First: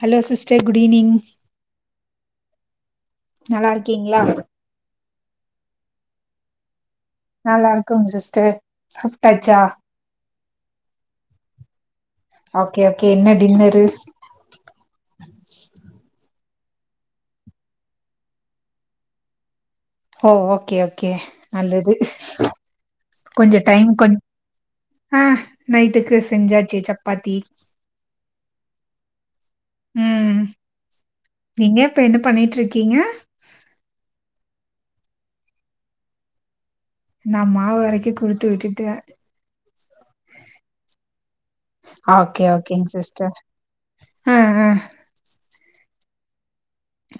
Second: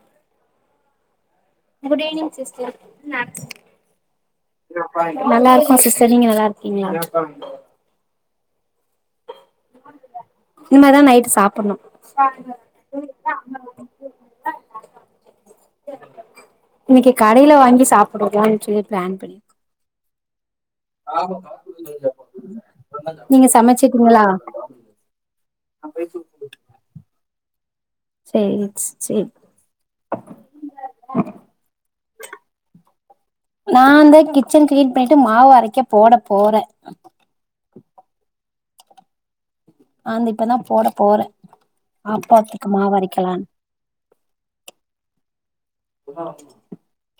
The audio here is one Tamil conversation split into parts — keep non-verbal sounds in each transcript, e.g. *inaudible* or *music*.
Hello sister good evening good evening sister நல்லாருக்கீங்ளா நல்லா இருக்கோ சிஸ்டர் நீங்க நல்லா இருக்கீங்ளா நல்லா இருக்கோ சிஸ்டர் சாப்டாச்சா இனிமே தா நைட்டு சாப்புட்ணு ஓகே ஓகே என்ன டின்னரு இன்னைக்கு கடையில வாங்கி சாப்பிடலான்னு சொல்லி பிளான் பண்ணி ஓ ஓகே ஓகே நல்லது நீங்க கொஞ்சோ டைம் கொஞ் சமைச்சிட்டீங்களா ம் நைட்டுக்கு செஞ்சாச்சு சப்பாத்தி சேரி சேரி ம் நீங்க இப்ப என்ன பண்ணிட்டு இருக்கீங்க நா இந்த கிச்சன் கிளீன் பண்ணிட்டு மாவு அரைக்க போட போறே நா மாவு அரைக்க குடுத்து விட்டுட்டு நா இப்பதா போட போறே ஆப்பாத்துக்கு மாவு அரைக்கலான்னு ஹ அ புசா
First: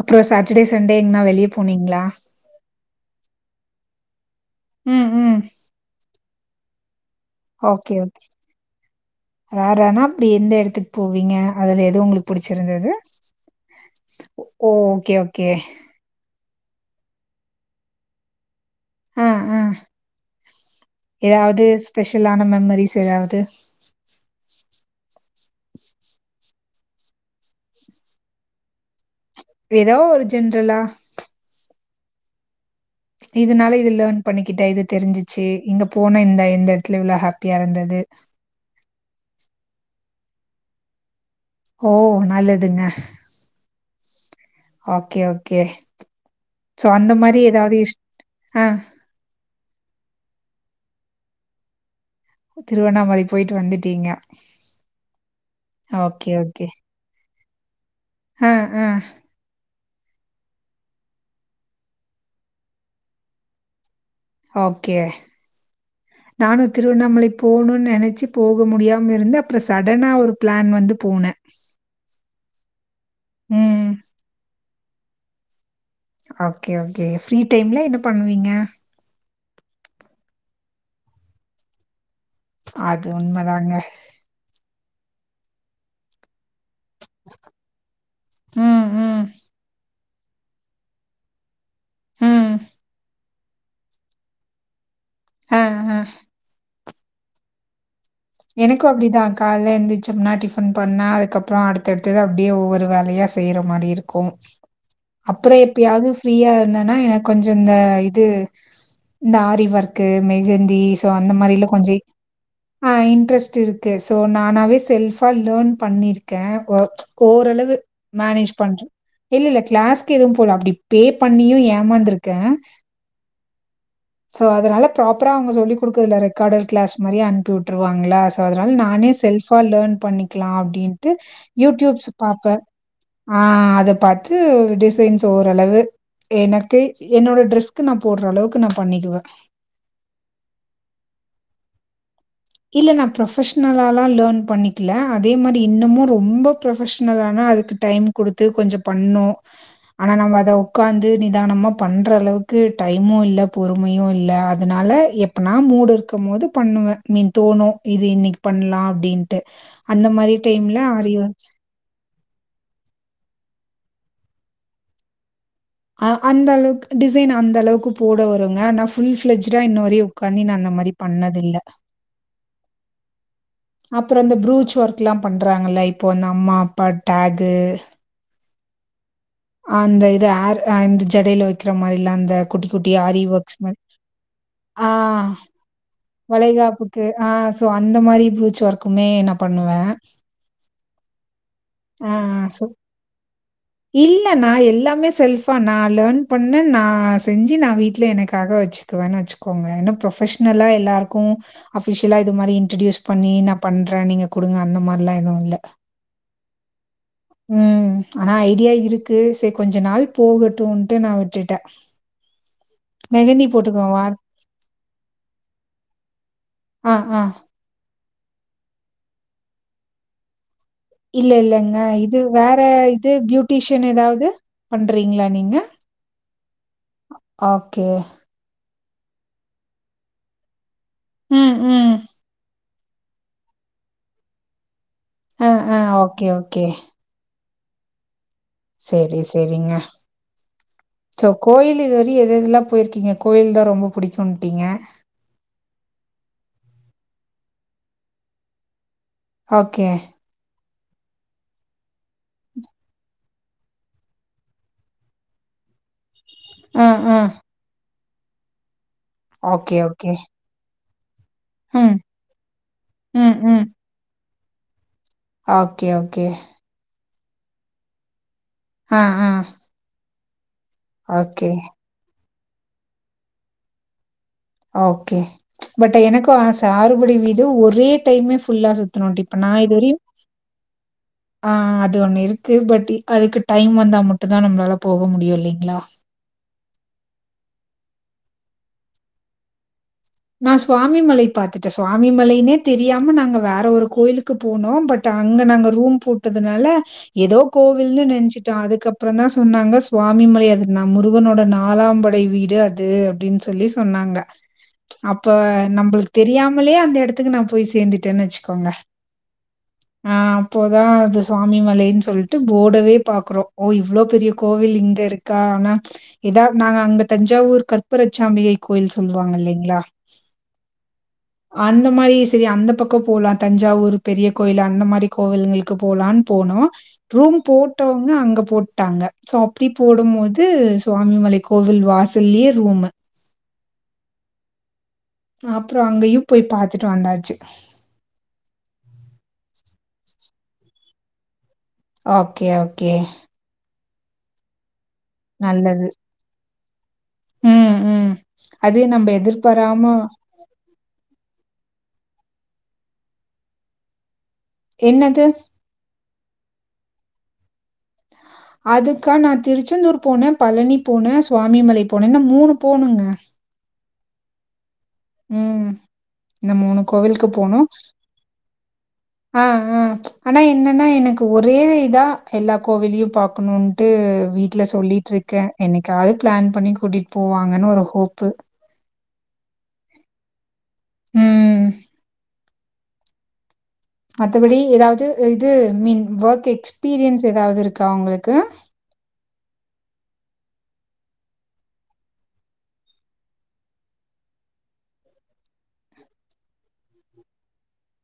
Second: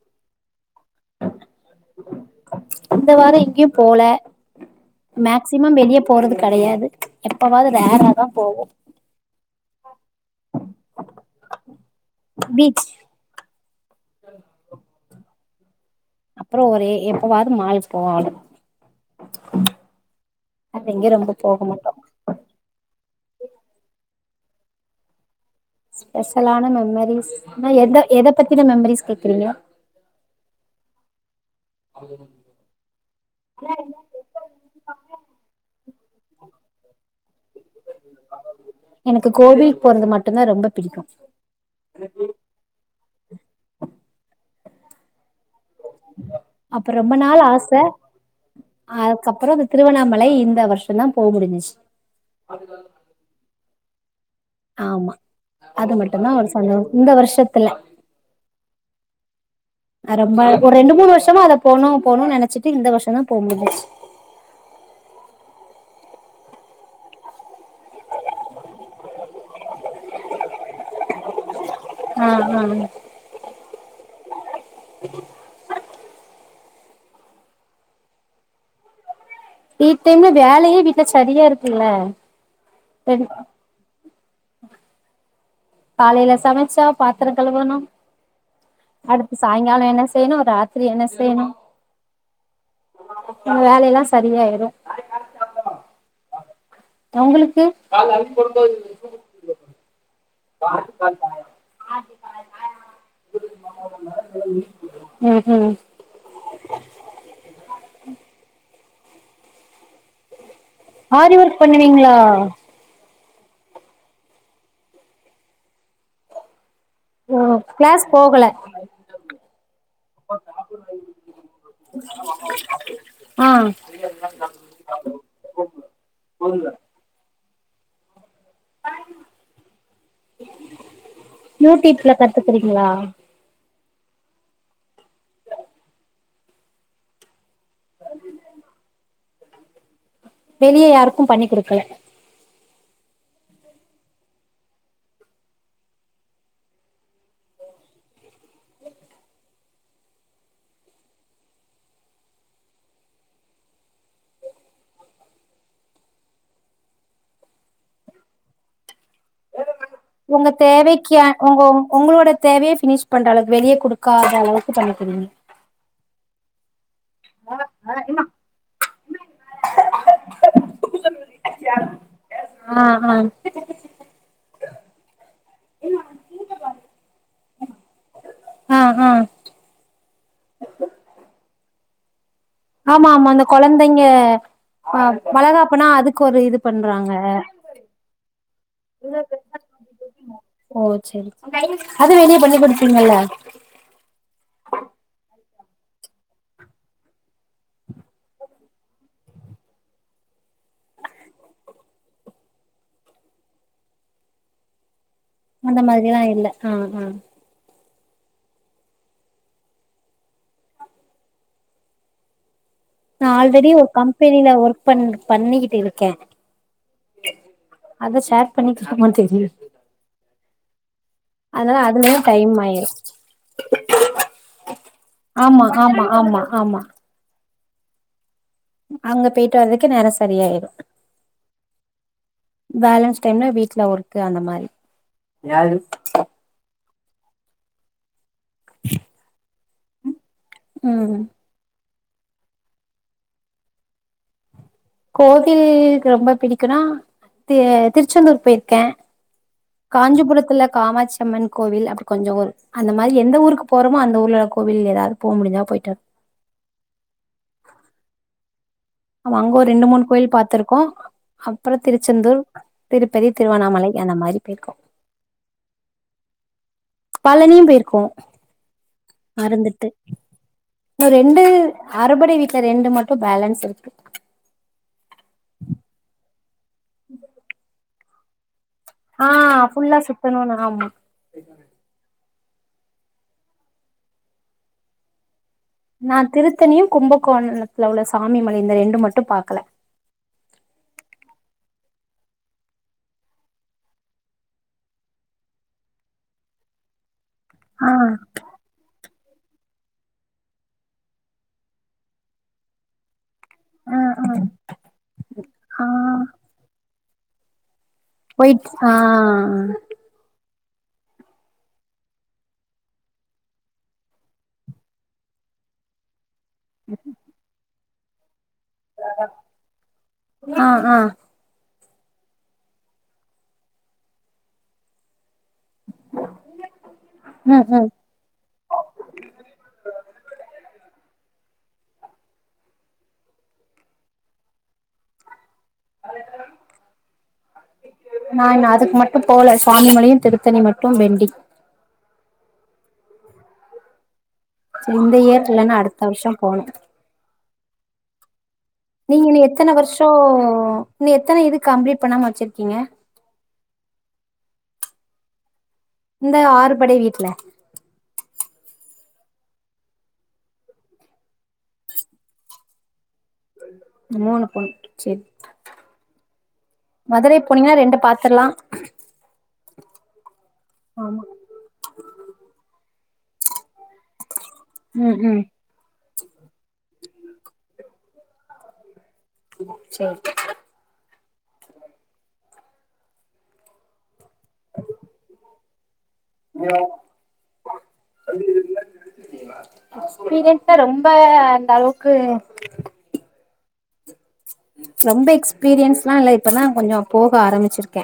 அப்றோ சாட்டடே சண்டே எங்கன்னா வெளிய போனீங்ளா இந்த வாரோ எங்கயு போல ம் ம் மேக்சிமம் வெளிய போறது கிடையாது போகுதா வீணா தா போவு வேறனா அப்டி எந்த எடத்துக்கு போவீங்க அதுல எது உங்களுக்கு பீச் புடிச்சிருந்தது ஓஹ் ஓகே ஓகே அப்புறோ ஒரு எப்பவாவது மால்க்கு போவோ ஆ ஆ வேற எங்கயு ரொம்ப போக எதாவ்து மாட்டோ ஸ்பெஷலான மெமரிஸ் எதாவ்து ஸ்பெஷலான மெமரிஸ் நா எந்த எத பத்தின மெமரிஸ் கேக்குறீங்க எதோ ஒரு ஜென்ரலா அதுக்கெல்லாம் பண்றது இதுனால இது லர்ன் பண்ணிக்கிட்டே இது தெரிஞ்சிச்சு இங்க போனே இந்தா எந்த இடத்துல இவ்ளவு ஹாப்பியா இருந்தது எனக்கு கோவில் போறது மட்டும்தா ரொம்ப பிடிக்கு ஓ நல்லதுங்க ஓகே ஓகே சோ அப்ப அந்த ரொம்ப மாரி நாள் ஆச எதாவ்து ஆ அதுக்கப்புறோ திருவண்ணாமலை இந்த வருஷந்தா போ முடிஞ்சிச் திருவண்ணாமலை போய்ட்டு வந்துட்டீங்க ஆமா அது ஓகே மட்டுந்தா ஒரு ஓகே. சந்தோ இந்த வருஷத்துல ஆ ஆ அ ரொம்ப ஒரு ரெண்டு மூணு வருஷமா அத போணு போணுன் நெனச்சிட்டு இந்த வருஷந்தா போ முடிஞ்ச்சு ஓகே நானு திருவண்ணாமலை போணூன் நெனச்சு போக முடியாம இருந்து அப்பற சடனா ஒரு ப்ளான் வந்து போன அ அ ம் ஓகே ஓகே ஃப்ரீ டைம்ல என்ன பண்ணுவீங்க ஃப்ரீ டைம்ல வேலையே வீட்ல சரியா இருக்குல்ல அது உண்மதாங்க காலையில சமச்சா பாத்திர கழுவணு ம் ம் அடுத்து சாயங்கால என்ன செய்யனு ரா த்திரி என்ன செய்யனு ம். வேலயெல்லா சரியாயிரு ஆ ஆ உங்களுக்கு எனக்கு அப்டிதா கால்த எந்திச்சம்னா டிஃபன் பண்ணு அதுக்கப்றோ அடுத்தடுத்தது அப்டியே ஒவ்வொரு வேலயா செய்ற மாரி இருக்கு‌ ம் அப்புறோ ம் எப்பயாவ்து ஃப்ரீயா இருந்தன்னா எனக்கொஞ்சு இந்த இது இந்த ஆரி வர்க்கு மெஹந்தி சோ அந்த மாரிலா கொஞ்ச ஆ ஆ இன்ட்ரெஸ்ட் இருக்கு ஸோ நானாவே செல்ஃபா லேன் பண்ணியிருக்கே ஒக் ஓ ஓரளவு கிளாஸ் போகல மேனேஜ் பண்ற இல்ல இல்ல க்ளாஸ்க்கு எதுவும் போல அப்டி பே பண்ணியு ஏமாந்துருக்கே ஆ சோ அதனால ப்ராப்பரா அவுங்க சொல்லி குடுக்குற இந்த ரெக்காடு க்ளாஸ் மாரி அன்ப்பிவுட்ருவாங்களா அதுனால நானே செல்ஃபா லேன் பண்ணிக்கலா அப்டீன்ட்டு யூடியூப்ஸ் யூடியூப்ல பாப்பே கத்துக்குறீங்களா ஆ அத பாத்து டிசைன்ஸ் ஓரளவு எனக்கு என்னோட ட்ரெஸ்க்கு நா போட்ற அளவுக்கு நா பண்ணிக்குவே வெளியே யாருக்கும் பண்ணி குடுக்கல இல்ல நா ப்ரொஃப்ஷனலாலா லேன் பண்ணிக்கல அதே மாரி இன்னமு ரொம்ப ப்ரொஃப்ஷனலானா அதுக்கு டைம் குடுத்து கொஞ்சோ பண்ணு ஆனா நம்ம அத உக்காந்து நிதானமா பண்ற அளவுக்கு டைமு இல்ல பொறுமையு இல்ல அதனால எப்பனா மூடு இருக்குமோது பண்ணுவே மீன் தோணு இது இன்னைக்கு பண்லா அப்டின்ட்டு அந்த மாரி உங்க டைம்ல தேவைக்கியா ஆரிவொர்க் உங்க உங்களோட தேவய ஃபினிஷ் பண்றளவுக்கு வெளிய குடுக்காத அளவுக்கு பண்ணிக்கிறீங்க அ அந்தளவுக் டிசைன் அந்தளவுக்கு போட வருங்க ஆனாலஃபுல் ஃப்ளெஜுடா இன்னு வரையு உக்காந்தி நா அந்த மாரி பண்ணதில்ல ஆ ஆ அப்புற இந்த ப்ரூச் ஒர்க்லா பண்றாங்கல்ல இப்போ அந்த அம்மா அப்பா டேகு ஆ ஆ ஆ அந்த இது ஆர் இந்த ஜடையில வெக்கிற மாரில்லா அந்த குட்டி குட்டி ஆமா ஆரி ஆமா இந்த ஒர்க்ஸ் மாரி கொழந்தைங்க ஆ வளகாப்புனா அதுக் வளைகாப்புக்கு ஆ சோ அந்த மாரி ப்ரூச் ஒர்க்குமே நா பண்ணுவ ஓ சேரி சே அது வெளிய பண்ணி சோ குடுப்பீங்கள இல்ல நான் எல்லாமே செல்ஃபா நான் லேர்ன் பண்ண நான் செஞ்சு நான் வீட்லே எனக்காக வச்சு குவன் வச்சுக்கோங்க ஏனா புரொப்ஷ்னலா எல்லாருக்கு அஃபிஷிலா இது மாரி இன்ட்ரடியூஸ் பண்ணி நான் பண்ற நீங்க குடுங்க அந்த மார்லா எதுமே அந்த மாரிலா இல்ல ஆ ஆ ம் ஆனா ஐடியா இருக்கு சேர் கொஞ்ச நாள் போகட்டுன்ட்டு நான் விட்டுட்ட நான் ஆல்ரெடி ஒரு வார் கம்பெனில ஒர்க் பண் பண்ணிக்கிட்டு இருக்கே அ ஆ அத ஷேர் பண்ணிக்குலாமான் தெரில இல்ல இல்லங்க அதுலயு இது டைம் வேற ஆயிரு இது பியூட்டிஷன் எதாவ்து பண்றீங்ளா நீ ஆமா ஆமா ஆமா ஆமா ஓகே அங்க போய்ட்டு வர்துக்கே நேரோ சரியாய்ரு ம் ம் பேலன்ஸ் டைம்ல வீட்ல ஒர்க்கு அந்த மாரி அ அ ஓகே ஓகே செரி செரிங்க ம் கோயிலு இதுவரியு எது எதுலா போயிருக்கீங்க கோயில்தா ரொம்ப புடிக்குன்ட்டீங்க கோவில்க்கு ரொம்ப பிடிக்குனா தி திருச்செந்தூர் போய்ர்க்கே ஓகே. காஞ்சிபுரத்துல காமாட்சியம்மன் கோவில் அப்டி கொஞ்சோ ஒர் அந்த மாரி எந்த ஊருக்கு போறோமோ அந்த ஊர்ல கோவில் எதாது போ முடிஞ்சா போய்ட்டு ம் ம் அங்க ஒரு ஓகே, ரெண்டு மூணு ஓகே. கோயில் பாத்துருக்கோ அப்புறோ ம், திருச்செந்தூர் திருப்பதி ம், ம். திருவண்ணாமலை அந்த மாரி பேய்ர்க்கோ ஓகே ஓகே பழனியு பேய்ர்க்கோ ஆ ஆ மித்து இன்னு ரெண்டு அறுபடை வீட்ல ரெண்டு மட்டு பேலன்ஸ் இருக்கு ஓகே பட் எனக்கு ஆச ஆறுபடை வீடு ஒரே டைமே ஃபுல்லா சுத் துனுன்டு ஆ இப்ப நான் இதுவரையு ஃபுல்லா சுத்தணுனு ஆமா ஆ அது ஒன்னு இருக்கு பட்டு அதுக்கு டைம் வந்தா மட்டுந்தா நம்ளால போக முடியு இல்லைங்ளா நான் திருத்தணியு கும்பகோண்ணத்துல உள்ள சாமிமலை இந்த ரெண்டு மட்டு பாக்கல நான் சுவாமிமலை பாத்துட்ட சுவாமிமலைனே தெரியாம நாங்க வேற ஒரு கோயிலுக்கு போனோ பட் அங்க நாங்க ரூம் போட்டதுனால எதோ ஆ கோவில்னு நென்ச்சிட்டோ அதுக்கப்புறந்தா சொன்னாங்க ஸ் சுவாமிமலை அதுனா முருகனோட நாலாம்படை வீடு அது அப்டின் சொல்லி ஆ சொன்னாங்க ஆ அப்ப ஆ நம்ளுக்கு தெரியாமலே அந்த எடத்துக்கு நான் போய் சேந்துட் டன் போயிட் வச்சுக்கோங்க ஆ ஆ அப்போதா அது சுவாமிமலைன் சொல்ட்டு போடவே பாக்குறோ ஓ இவ்ளோ பெரிய கோவில் இங்க இரு கா ஆனா இதா நாங்க அங்க தஞ்சாவூர் கற்பரச்சாம்பிகை கோயில் சொல்வாங்க இல்லைங் ஆ ஆ அந்த மாரி செரி அந்த பக்கோ போலா தஞ்சாவூரு பெரிய கோயில் அந்த மாரி கோவில்ங்ளு க்கு போலான் போனோம் ரூம் ம் ம் போட்டவங்க அங்க போட்டாங்க சோ அப்டி போடும் மோது சுவாமிமலை கோவில் வாசல்யே ரூமு ஆ அப்றோ அங்கயும் போய் பாத்துட்டு வந்தாச்சு நா இன்னு அதுக்கு மட்டும் போல சுவாமிமலையும் திருத்தணி மட்டும் பெண்டிங் ஓகே ஓகே இந்த இயர்க்கு இல்லன்னா அடுத்த வருஷம் போனும் அ அ நீங்க இன்னு எத்தன வர்ஷோ இன்னு எத்தன இது கம்ப்ளீட் பண்ணாம வச்சிருக்கீங்க என்னது இந்த ஆறுபடை வீட்ல அதுக்கா நா திருச்செந்தூர் போன பழனி போன சுவாமிமலை போன இன்னும் மூணு போணுங்க மூணு போனும் செர் ம். இந்த கோவிலுக்கு மதுரை போனோ. போனீங்னா ரெண்டு பாத்தர்ல்லா ஆ ஆ ஆனா என்னன்னா ஆமா எனக்கு ஒர் ரே இதா எல்லா கோவிலியும் பாக்கணுன்ட்டு வீட்ல ம் சொல்லிட்ருக்க ம் என்னைக்காவ்து பிளான் பண்ணி கூட்டிட் போவாங்கன்னு ஒரு ஹோப்பு இட்ஸ் ஓகே ம் மத்தபடி எதாவ்து இது மீன் ஒர்க் எக்ஸ்பீரியன்ஸ் எதாவ்து இருக்கா உங்குளுக்கு எஸ்பீரியன்ஸ்ஸா ரொம்ப அந்த அளவுக்கு ரொம்ப எக்ஸ்பீரியன்ஸ்லா இல்ல இப்பதா கொஞ்சம் போக ஆரம்பிச்சிருக்க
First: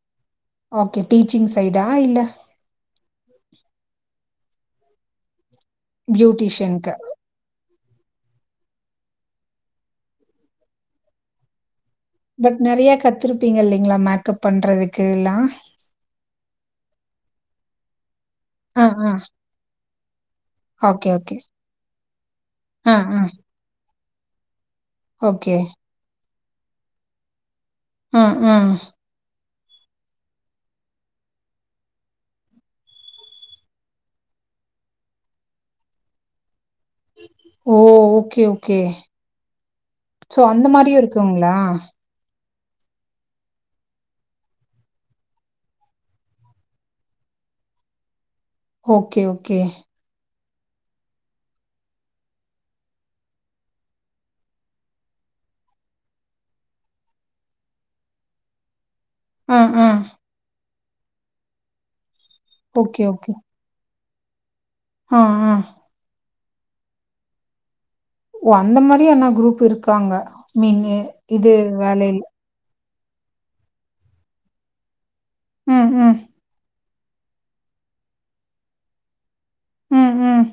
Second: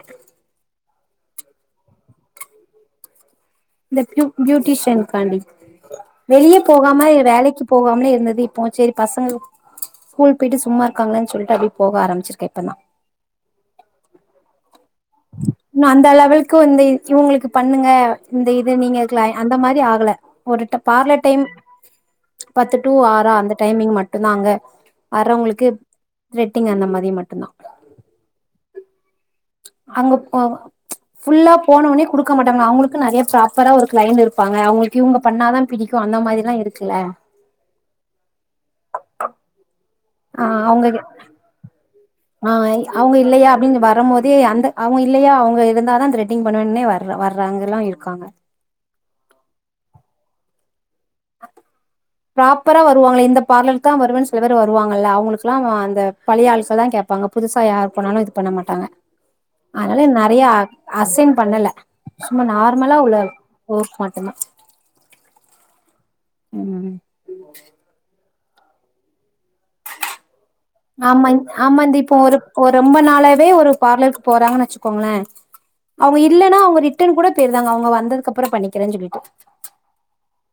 ஓகே டீச்சிங் சைடா இல்ல இந்த பூ பியூட்டிஷியனுகாண்டி வெளிய பியூட்டிஷியனுக்கு போகாம வேலைக்கி போகாமலே இருந்தது இப்போ செரி பசங்க ஸ்கூல் போயிட்டு சும்மா இருக்காங்ளன் சொல்ட்டு அப்டியே போக ஆரம்பி பட் நெறையா கத்திருப்பீங்க இல்லைங்ளா மேக்கப் பண்றதுக்கு எல்லா நா அந்த லெவலுக்கு வந்து இவங்குளுக்கு பண்ணுங்க இந்த இது ஆ நீங்க ஆ இருக்லா அந்த மாரி ஆகல ஒரு tough okay parlour okay time பத்து டூ ஆ ஆ ஆறா அந்த டைமிங் மட்டு தாங்க ஓகே வர்றவங்ளுக்கு த்ரெட்டிங் அந்த மாரி மட்டும் தா அ அ அங்க போ ஃபுல்லா போன ஒன்னே குடுக்க மாட்டாங்கா அவங்குளுக்கும் நெறைய ப்ராப்பரா ஒரு கிளைன்டு இருப்பாங்க அவங்களுக்கு இவங்க பண்ணா தா பிடிக் கும் அந்த மாரில்லா இருக்கு ஓ ஓகே ஓகே சோ ஆ அந்த அவங்க மாரியும் இருக்குங்ளா ஆ அவங்க இல்லயா அப்டின்னு வரும் மோதே அந்த ஆ அவுங்க இல்லையா அவுங்க இருந்தா தா த்ரெட்டிங் பண்ணுவேன்னே வர் வர்றவங்ல்லா இருக்காங்க ஓகே ஓகே ப்ராப்பரா வருவாங்கள இந்த ப்ராப்பரா வருவாங்க இந்த பார்லர் தா வருவேன் சில பேரு வருவாங்கல்ல அவங்ளுக்லா அந்த பழைய ஆளுச தா கேப்பாங்க புதுசா யாரு போனாலும் இது பண்ண மாட்டாங்க ஆ ஆ அத்னால நறைய அசைன் பண்ணல சும்மா நார்மலா ஓகே, உள்ள ஓகே. ஓர்க் மட்டு தா ஆ ஆ ம் ஓ அந்த மாரி என்ன குரூப் இருக்காங்க மீன்னு ஆமா இதே ஆமா இந்த இப்போ வேலைல ஒரு ஒரு ரொம்ப நாளாவே ஒரு பார்லருக்கு போறாங்கன்னு வச்சுக்கோங்களேன் ம் ம் இல்ன்னா அவுங்க ரிட்டர்ன் கூட போயிருவாங்க அவுங்க வந்ததுக்கு அப்புறோம் பண்ணிக்கிறேன்னு சொல்லிட்டு ம் ம்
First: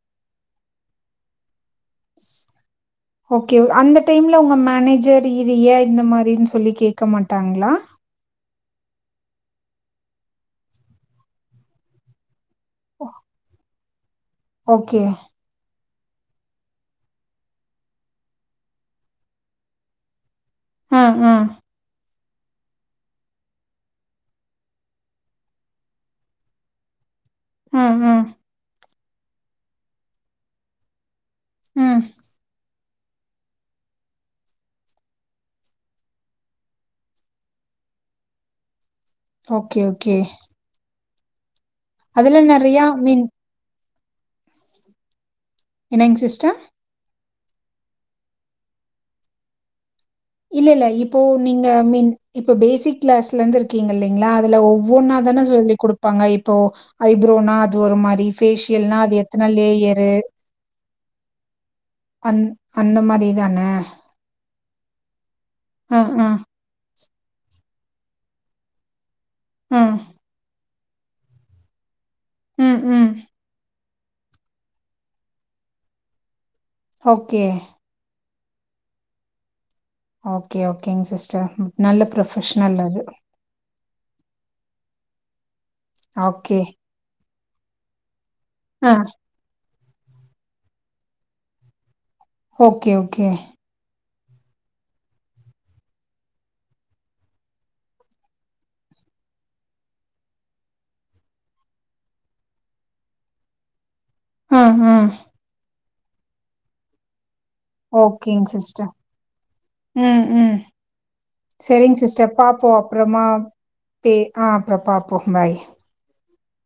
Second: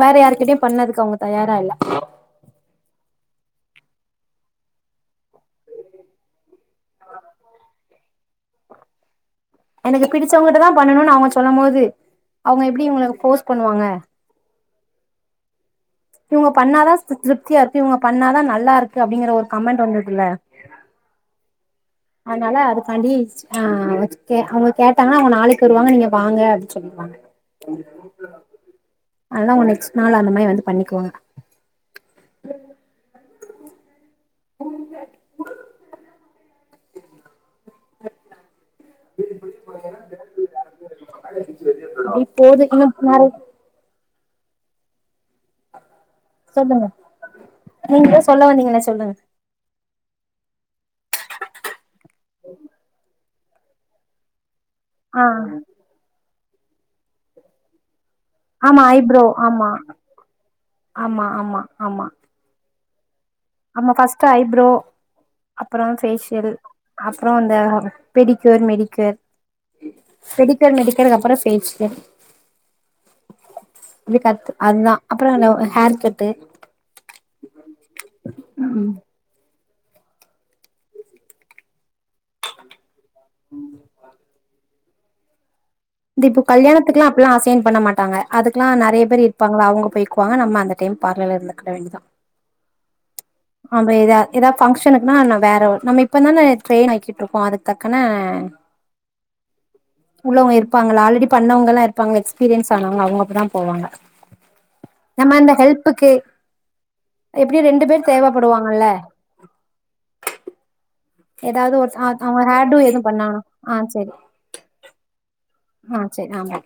வேற யாருகிட்டயும் பண்ணதுக்கு அவுங்க தயாரா இல்ல ஓகே அந்த டைம்ல உங்க மேனேஜர் இது ஏன் இந்த மாரின்னு சொல்லி கேக்க மாட்டாங்களா எனக்கு பிடிச்சவங்ககிட்ட தான் பண்ணணும்னு அவுங்க சொல்லும்மோது அவுங்க எப்டி அவுங்களக் ஃபோர்ஸ் பண்ணுவாங்க ஓகே இவுங்க பண்ணாதான் திருப்தியா இருக்கு இவுங்க பண்ணாதான் நல்லா இருக்கு அப்டிங்கிற ஒரு கமெண்ட் வந்திருக்குல்ல ம் ம் அதனால அதுக்காண்டி ஆ ஆ ஓகே அவுங்க கேட்டாங்கன்னா அவுங்க நாளைக்கு வருவாங்க நீங்க வாங்க அப்டின்னு சொல்லிருவாங்க ம் ம் அதனால அவுங்க நெஸ்ட் நாள் அந்த மாரி வந்து பண்ணிக்குவாங்க ம் *unintelligible* ஓகே ஓகே அதுல நெறையா மீன் *unintelligible* என்னங்க சிஸ்டர்? சொல்லுங்க நீங்களே சொல்ல வந்தீங்கள சொல்லுங்க இல்ல இல்ல இப்போ நீங்க மின் இப்போ பேசிக் கிளாஸ்ல இருந்து இருக்கீங்க இல்லலைங்களா அதுல ஒவ் ஆ ஒவ்வொன்னாதான சொல்லி குடுப்பாங்க இப்போ ஐப்ரோனா அது ஒரு மாரி ஆமா ஃபேஷியல்னா அது ஐப்ரோ எத்தன ஆமா லேயரு ஆமா ஆமா ஆமா அ அந்த மாரி தான த ஐப்ரோ அப்றோம் ம் ம் ஃபேஷியல் அப்றோம் அந்த பெடிக்கூயர் மெடிக்கூயர் ம் பெடிக் கூயர் மெடிக்கூயர் அப்றோம் ஃபேஷியல் ம் ம் இப்டி கத்து அதுதான் அப்றோம் இந்த ஹேர் கட்டு ஓகே ம் ஓகே ஓகேங்க சிஸ்டர் நல்ல ப்ரொபஷனல் அது *inaudible* இந்த இப்போ ஓகே கல்யாணத்துக்குல்லாம் அப்பெல்லாம் அசைன் பண்ண மாட்டாங்க அதுக்கல்லாம் ஆ நறைய பேர் இரு ப்பாங்கள அவுங்க போய்க்குவாங்க நம்ம அந்த டைம் பார்ல இருந்துக்கிட வேண்டியதான் ஓகே ஓகே ஆம ஏதா ஏதாவது ஃபங்க்ஷனுக்குனா வேற நம்ம இப்ப தான ட்ரெயின் ஆக்கிட்டு இருக்கோம் அதுக்கு டக்குன்னு *unintelligible* உள்ளவங்க இருப்பாங்கல ஆல்ரெடி பண்ணவங்கல்லாம இருப்பாங்க எக்ஸ்பீரியன்ஸ் ஆனவங்க அவுங்க மட்டுதான் போவாங்க ம் ம் நம்ம இந்த ஹெல்ப்புக்கு எப்டியோ ரெண்டு பேர் ஓகேங் தேவப்படுவாங்கல சிஸ்டர் ம் ம் ஏதாவது ஒரு செரிங்க ஆ சிஸ்டர் அவங்க பாப்போ ஹேர்டு எதுவு அப்றோமா பண்ணானா ஆ செரி பே ஆ அப்றோம் பாப்போம் பாய் ஆ சேரி ஆமா